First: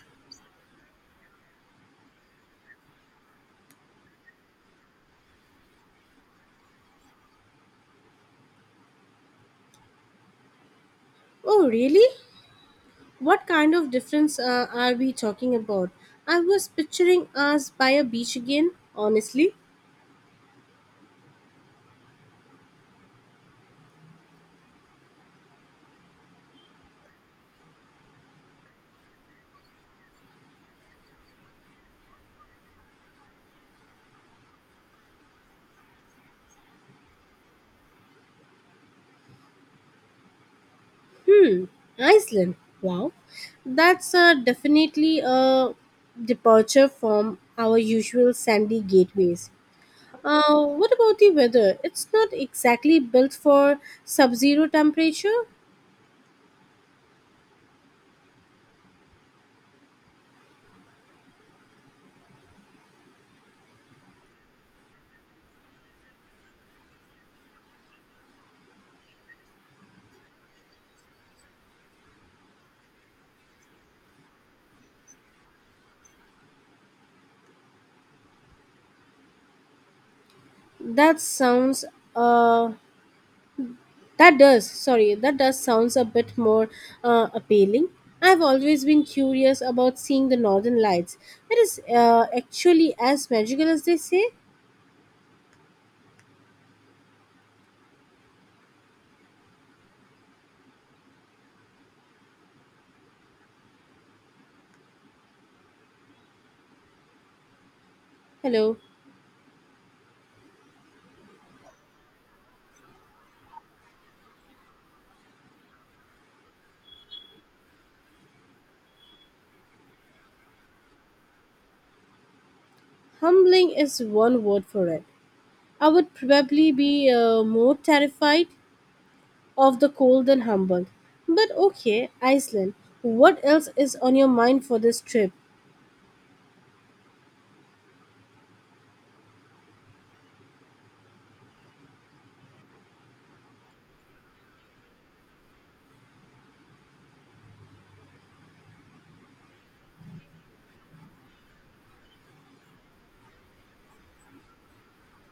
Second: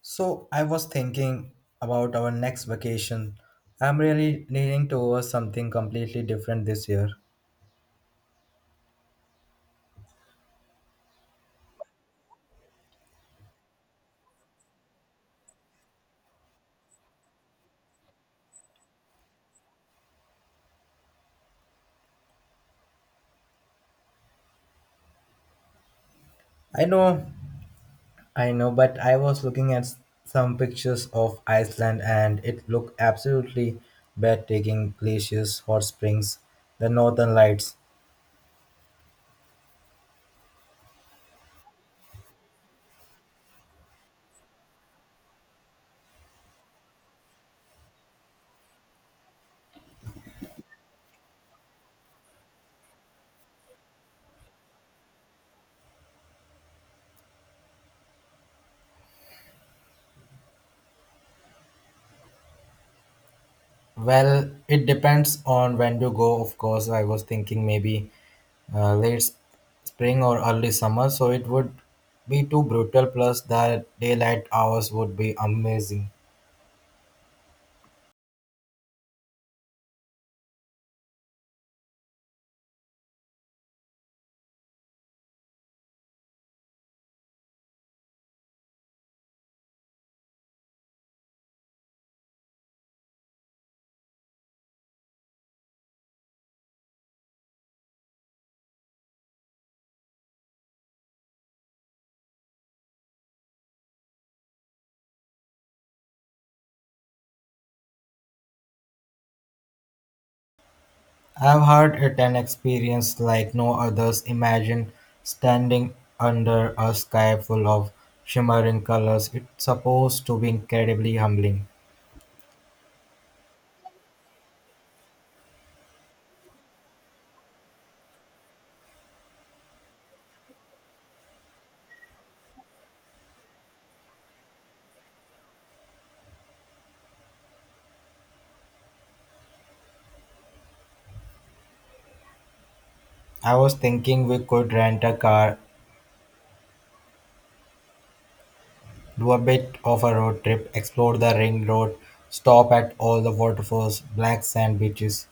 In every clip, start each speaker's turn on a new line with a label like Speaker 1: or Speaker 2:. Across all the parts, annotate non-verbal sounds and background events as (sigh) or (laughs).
Speaker 1: So I was thinking about our next vacation. I'm really leaning towards something completely different this year.
Speaker 2: Oh, really? What kind of difference are we talking about? I was picturing us by a beach again, honestly.
Speaker 1: I know, I know, but I was looking at some pictures of Iceland and it looked absolutely breathtaking glaciers, hot springs, the northern lights.
Speaker 2: Hmm, Iceland. Wow. That's definitely a departure from our usual sandy gateways. What about the weather? It's not exactly built for sub zero temperature.
Speaker 1: Well, it depends on when to go. Of course, I was thinking maybe late spring or early summer, so it would be too brutal. Plus, the daylight hours would be amazing.
Speaker 2: That sounds uh, That does, sorry, that does sounds a bit more appealing. I've always been curious about seeing the northern lights. It is actually as magical as they say. Hello,
Speaker 1: I've heard it an experience like no others. Imagine standing under a sky full of shimmering colors. It's supposed to be incredibly humbling.
Speaker 2: humbling is one word for it. I would probably be more terrified of the cold than humbled. But okay, Iceland, what else is on your mind for this trip?
Speaker 1: I was thinking we could rent a car. Do a bit of a road trip, explore the ring road, stop at all the waterfalls, black sand beaches.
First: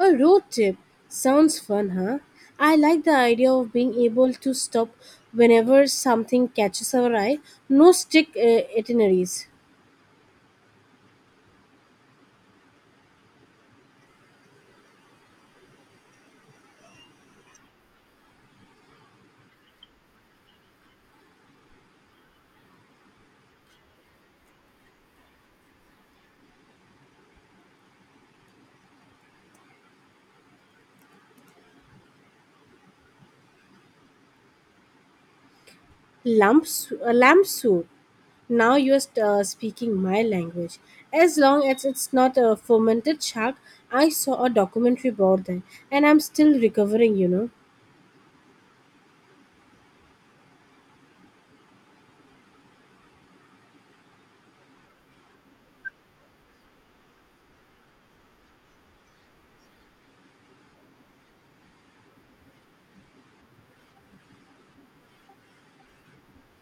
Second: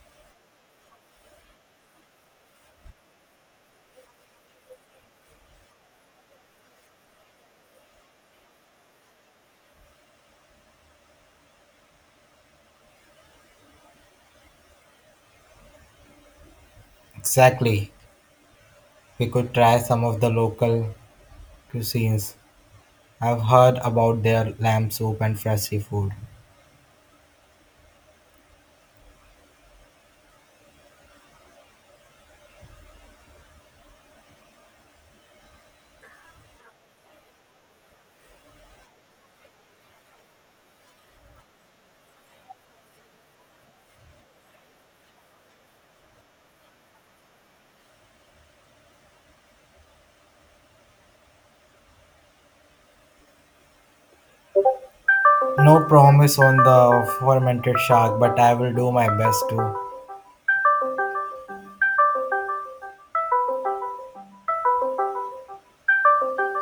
Speaker 2: A road trip sounds fun, huh? I like the idea of being able to stop whenever something catches our eye. No strict itineraries.
Speaker 1: Exactly. We could try some of the local cuisines. I've heard about their lamb soup and fresh seafood.
Speaker 2: Lamps, a lamp soup. Now you're speaking my language. As long as it's not a fermented shark, I saw a documentary about that, and I'm still recovering.
Speaker 1: No promise on the fermented shark, but I will do my best to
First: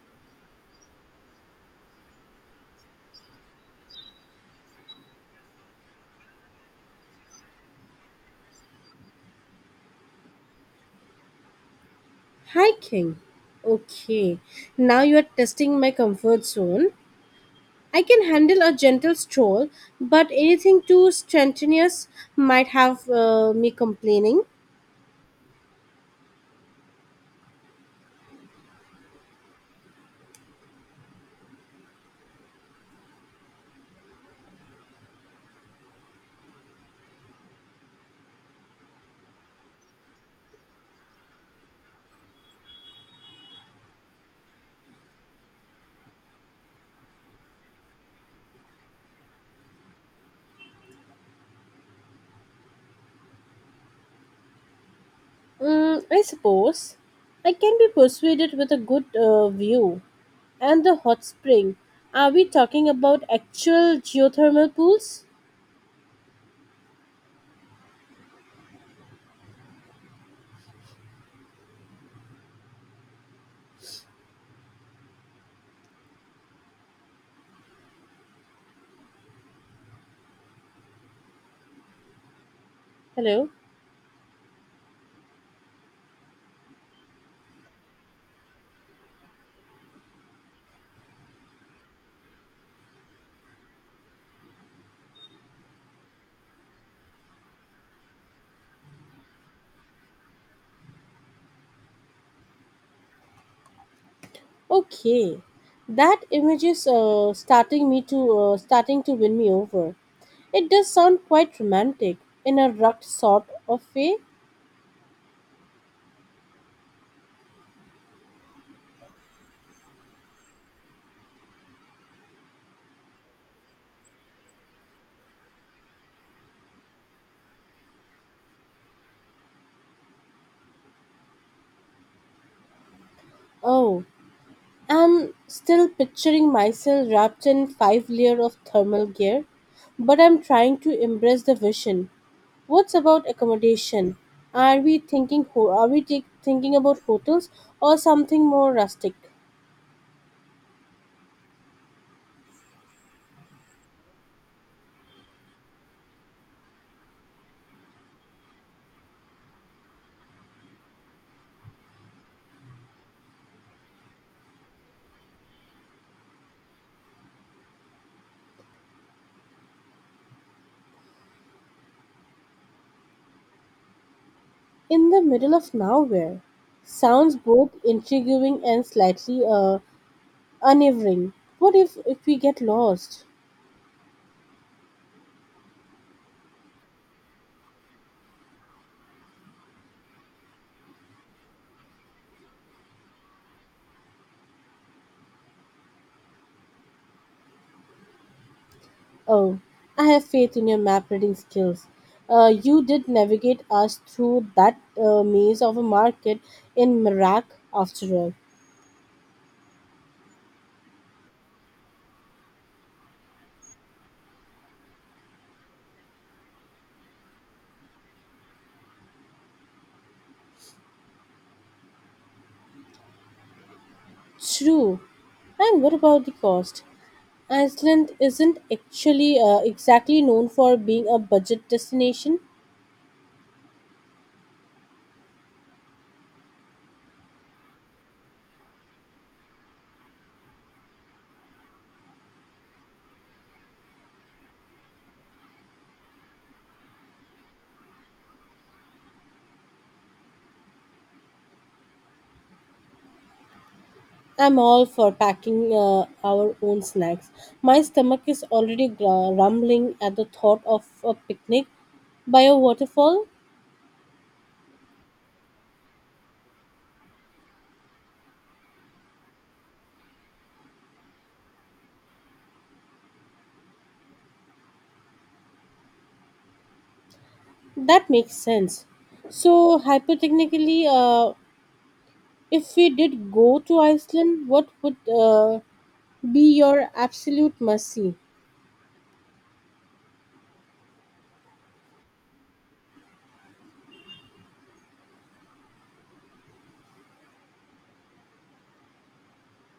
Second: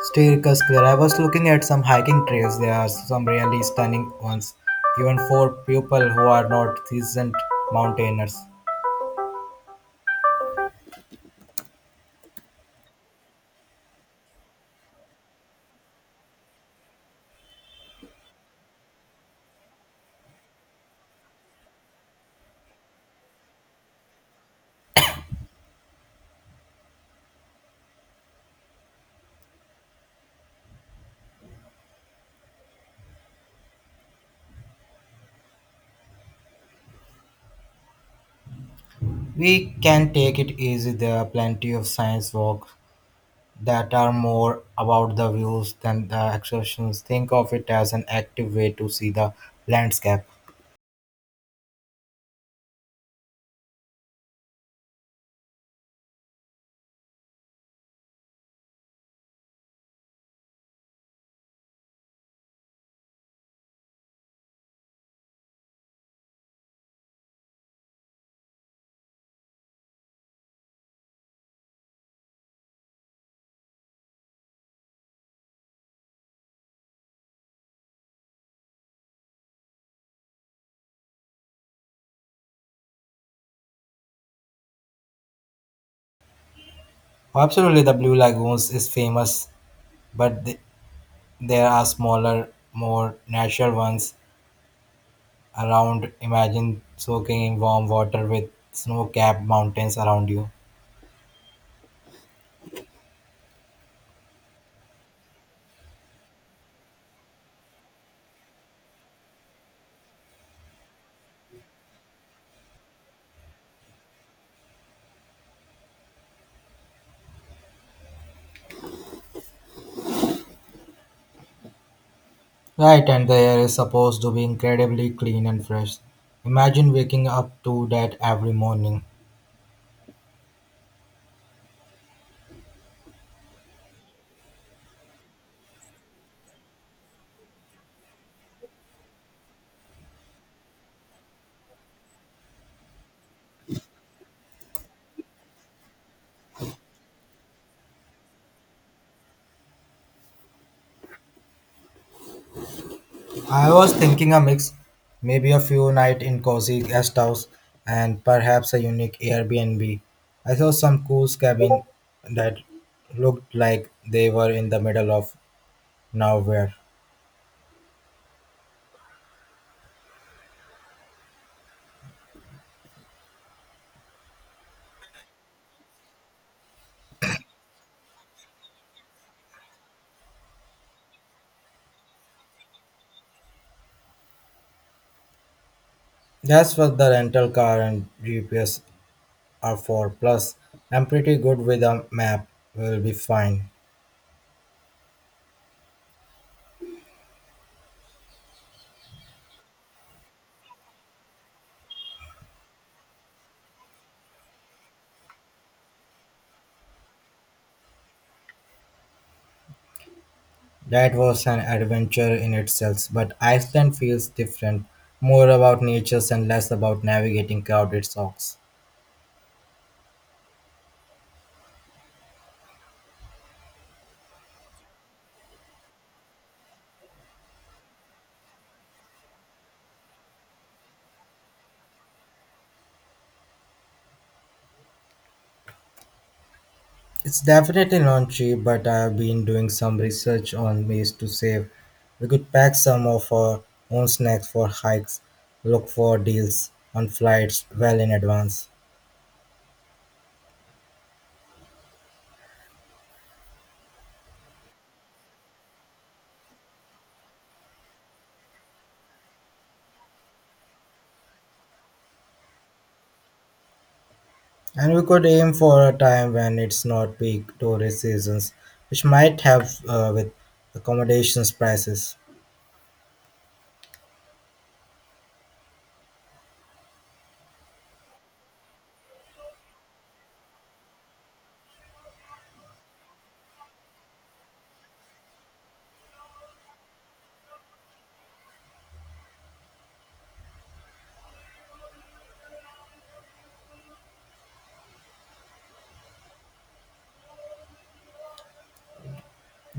Speaker 1: steer us clear. I was looking at some hiking trails. There are some really stunning ones, even for people who are not seasoned mountaineers.
Speaker 2: Hiking. Okay, now you are testing my comfort zone. I can handle a gentle stroll, but anything too strenuous might have me complaining.
Speaker 1: We can take it easy. There are plenty of science walks that are more about the views than the excursions. Think of it as an active way to see the landscape.
Speaker 2: Mm, I suppose I can be persuaded with a good view and the hot spring. Are we talking about actual geothermal pools? Hello.
Speaker 1: Absolutely, the Blue Lagoons is famous, but there are smaller, more natural ones around. Imagine soaking in warm water with snow capped mountains around you.
Speaker 2: Okay, that image is starting to win me over. It does sound quite romantic in a rugged sort of way.
Speaker 1: Right, and the air is supposed to be incredibly clean and fresh. Imagine waking up to that every morning.
Speaker 2: Oh, I'm still picturing myself wrapped in five layer of thermal gear, but I'm trying to embrace the vision. What's about accommodation? Are we thinking thinking about hotels or something more rustic?
Speaker 1: I was thinking a mix, maybe a few night in cozy guest house and perhaps a unique Airbnb. I saw some cool cabin that looked like they were in the middle of nowhere.
Speaker 2: In the middle of nowhere. Sounds both intriguing and slightly unnerving. What if we get lost?
Speaker 1: That's what the rental car and GPS are for. Plus, I'm pretty good with a map. We'll be fine.
Speaker 2: Oh, I have faith in your map reading skills. You did navigate us through that maze of a market in Merak, after all.
Speaker 1: That was an adventure in itself, but Iceland feels different, more about nature and less about navigating crowded socks.
Speaker 2: True. And what about the cost? Iceland isn't actually exactly known for being a budget destination.
Speaker 1: It's definitely not cheap, but I've been doing some research on ways to save. We could pack some of our own snacks for hikes, look for deals on flights well in advance.
Speaker 2: I'm all for packing our own snacks. My stomach is already rumbling at the thought of a picnic by a waterfall.
Speaker 1: And we could aim for a time when it's not peak tourist seasons, which might help with accommodations prices.
Speaker 2: That makes sense. So, hypothetically, if we did go to Iceland, what would be your absolute must see?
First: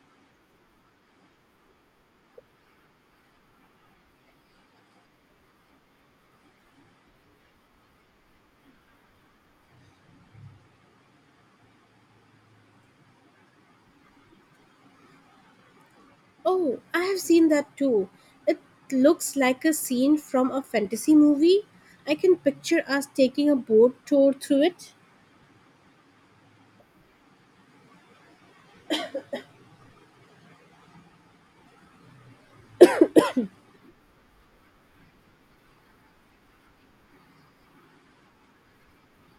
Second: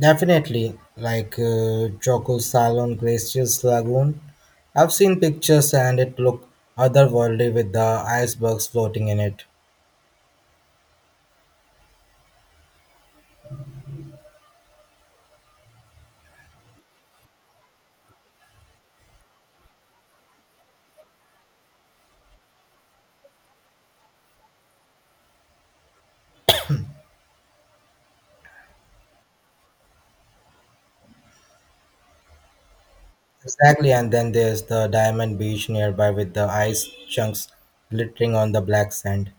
Speaker 1: Definitely, Choco Salon Glaciers Lagoon. I've seen pictures and it looked otherworldly with the icebergs floating in it.
Speaker 2: Oh, I have seen that too. It looks like a scene from a fantasy movie. I can picture us taking a boat tour through it.
Speaker 1: Exactly, and then there's the Diamond Beach nearby with the ice chunks glittering on the black sand.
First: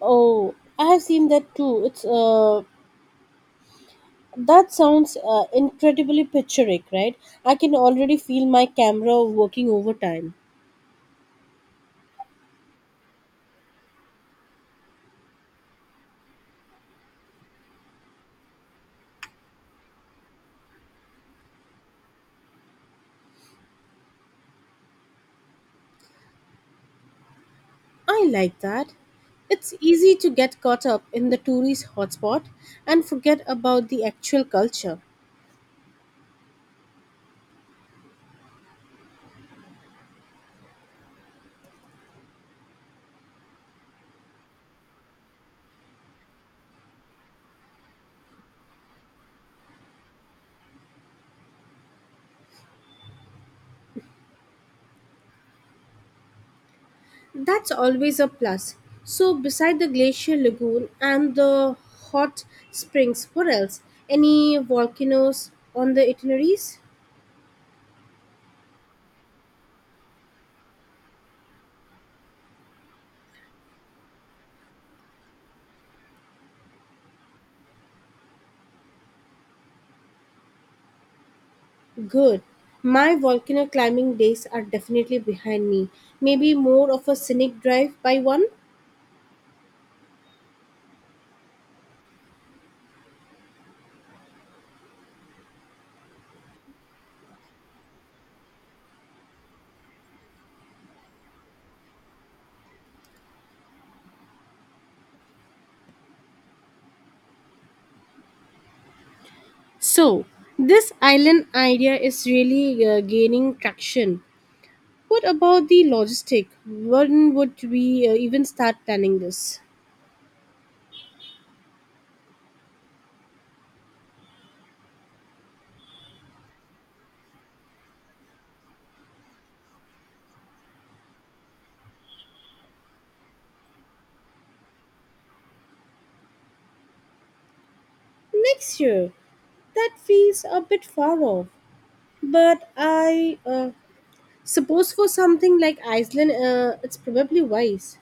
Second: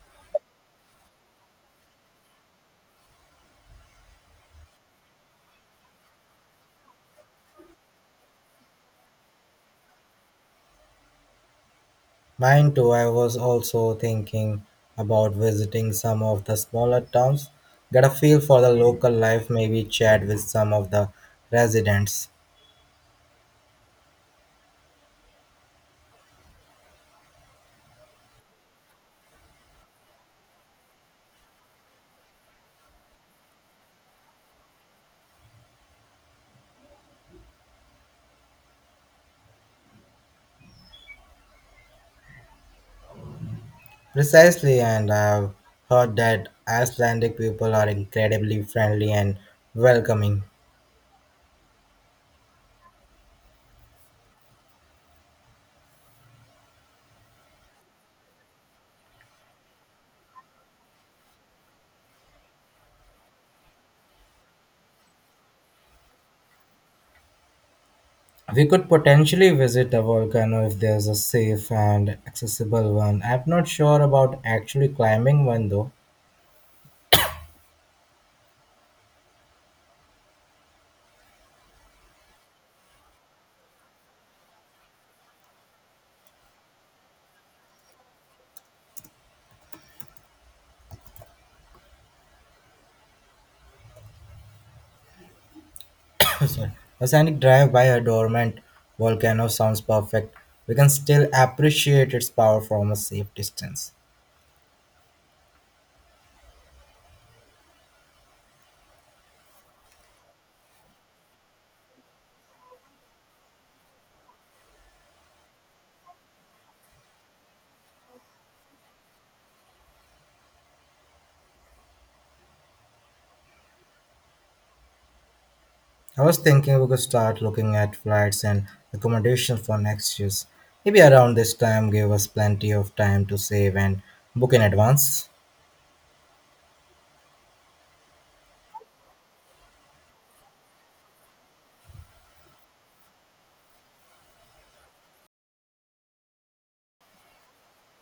Speaker 2: Oh, I have seen that too. It's That sounds incredibly picturesque, right? I can already feel my camera working overtime.
Speaker 1: Mine too, I was also thinking about visiting some of the smaller towns, get a feel for the local life, maybe chat with some of the residents.
Speaker 2: I like that. It's easy to get caught up in the tourist hotspot and forget about the actual culture.
Speaker 1: Precisely, and I've heard that Icelandic people are incredibly friendly and welcoming.
Speaker 2: That's always a plus. So, beside the glacier lagoon and the hot springs, what else? Any volcanoes on the itineraries?
Speaker 1: We could potentially visit a volcano if there's a safe and accessible one. I'm not sure about actually climbing one though.
Speaker 2: Good. My volcano climbing days are definitely behind me. Maybe more of a scenic drive by one?
Speaker 1: (laughs) (coughs) Sorry. A scenic drive by a dormant volcano sounds perfect. We can still appreciate its power from a safe distance.
Speaker 2: So, this island idea is really gaining traction. What about the logistic? When would we even start planning this?
Speaker 1: I was thinking we could start looking at flights and accommodation for next year's. Maybe around this time give us plenty of time to save and book in advance.
Speaker 2: Next year, that feels a bit far off, but I suppose for something like Iceland, it's probably wise.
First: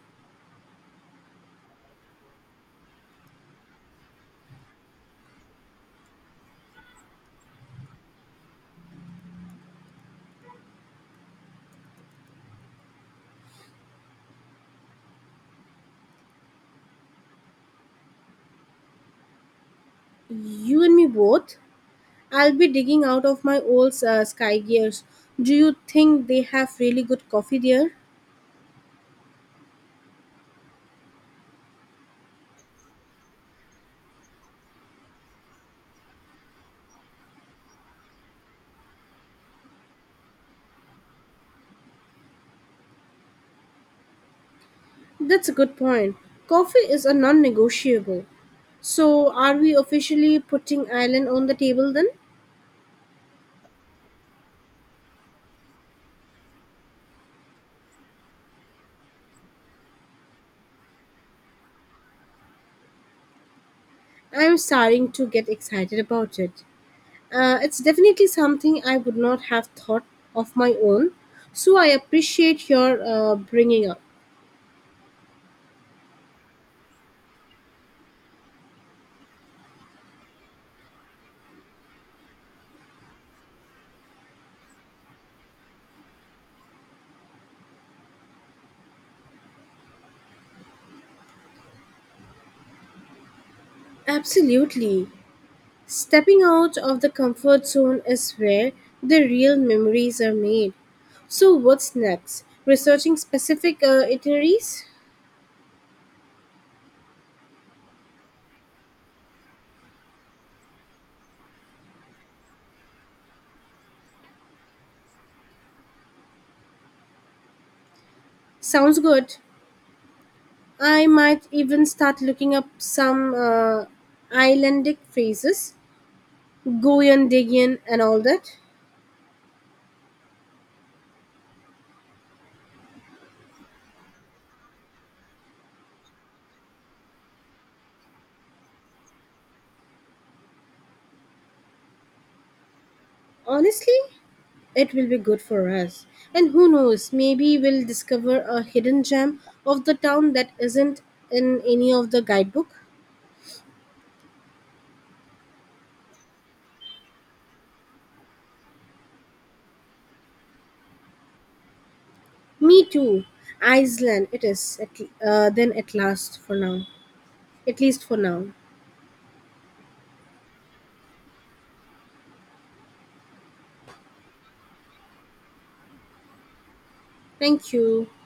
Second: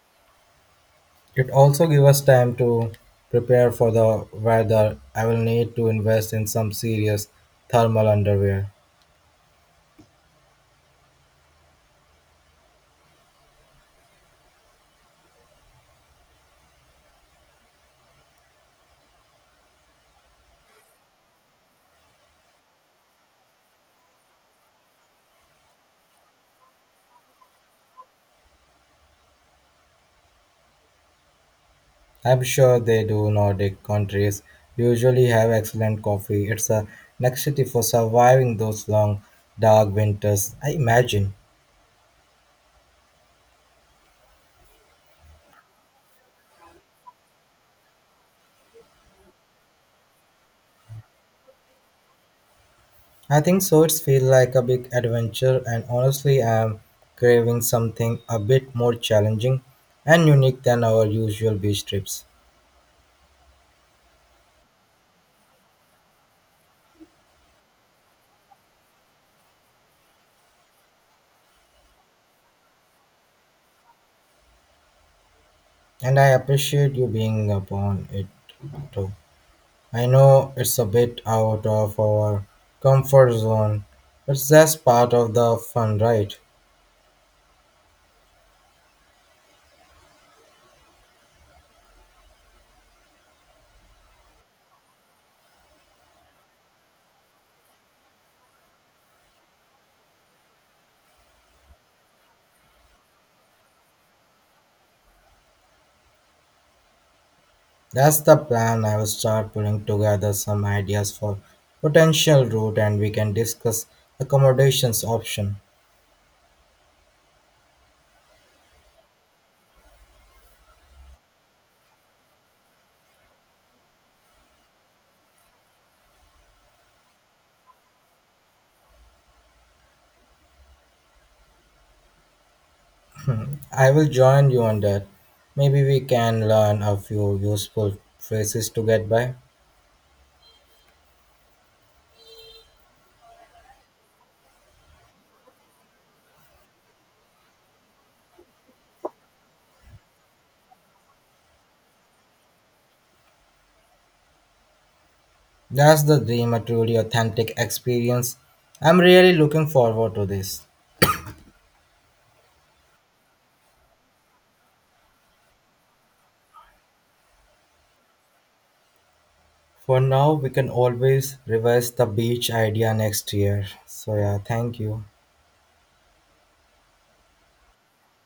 Speaker 1: It also gives us time to prepare for the weather. I will need to invest in some serious thermal underwear.
Speaker 2: You and me both. I'll be digging out of my old sky gears. Do you think they have really good coffee there?
Speaker 1: I'm sure they do. Nordic countries usually have excellent coffee. It's a necessity for surviving those long, dark winters. I imagine.
Speaker 2: That's a good point. Coffee is a non negotiable. So, are we officially putting Ireland on the table then?
Speaker 1: I think so. It's feel like a big adventure, and honestly, I'm craving something a bit more challenging and unique than our usual beach trips.
Speaker 2: I'm starting to get excited about it. It's definitely something I would not have thought of my own, so I appreciate your bringing up.
Speaker 1: And I appreciate you being upon it too. I know it's a bit out of our comfort zone, but that's part of the fun, right?
Speaker 2: Absolutely. Stepping out of the comfort zone is where the real memories are made. So, what's next? Researching specific itineraries?
Speaker 1: That's the plan. I will start pulling together some ideas for potential route and we can discuss accommodations option.
Speaker 2: Sounds good. I might even start looking up some islandic phrases, Goyendigian and all that.
Speaker 1: I will join you on that. Maybe we can learn a few useful phrases to get by.
Speaker 2: Honestly, it will be good for us. And who knows, maybe we'll discover a hidden gem of the town that isn't in any of the guidebook.
Speaker 1: That's the dream, a truly authentic experience. I'm really looking forward to this.
Speaker 2: Me too. Iceland, it is. At, then at last for now. At least for now.
Speaker 1: For now, we can always revise the beach idea next year. So, yeah, thank you.
Speaker 2: Thank you.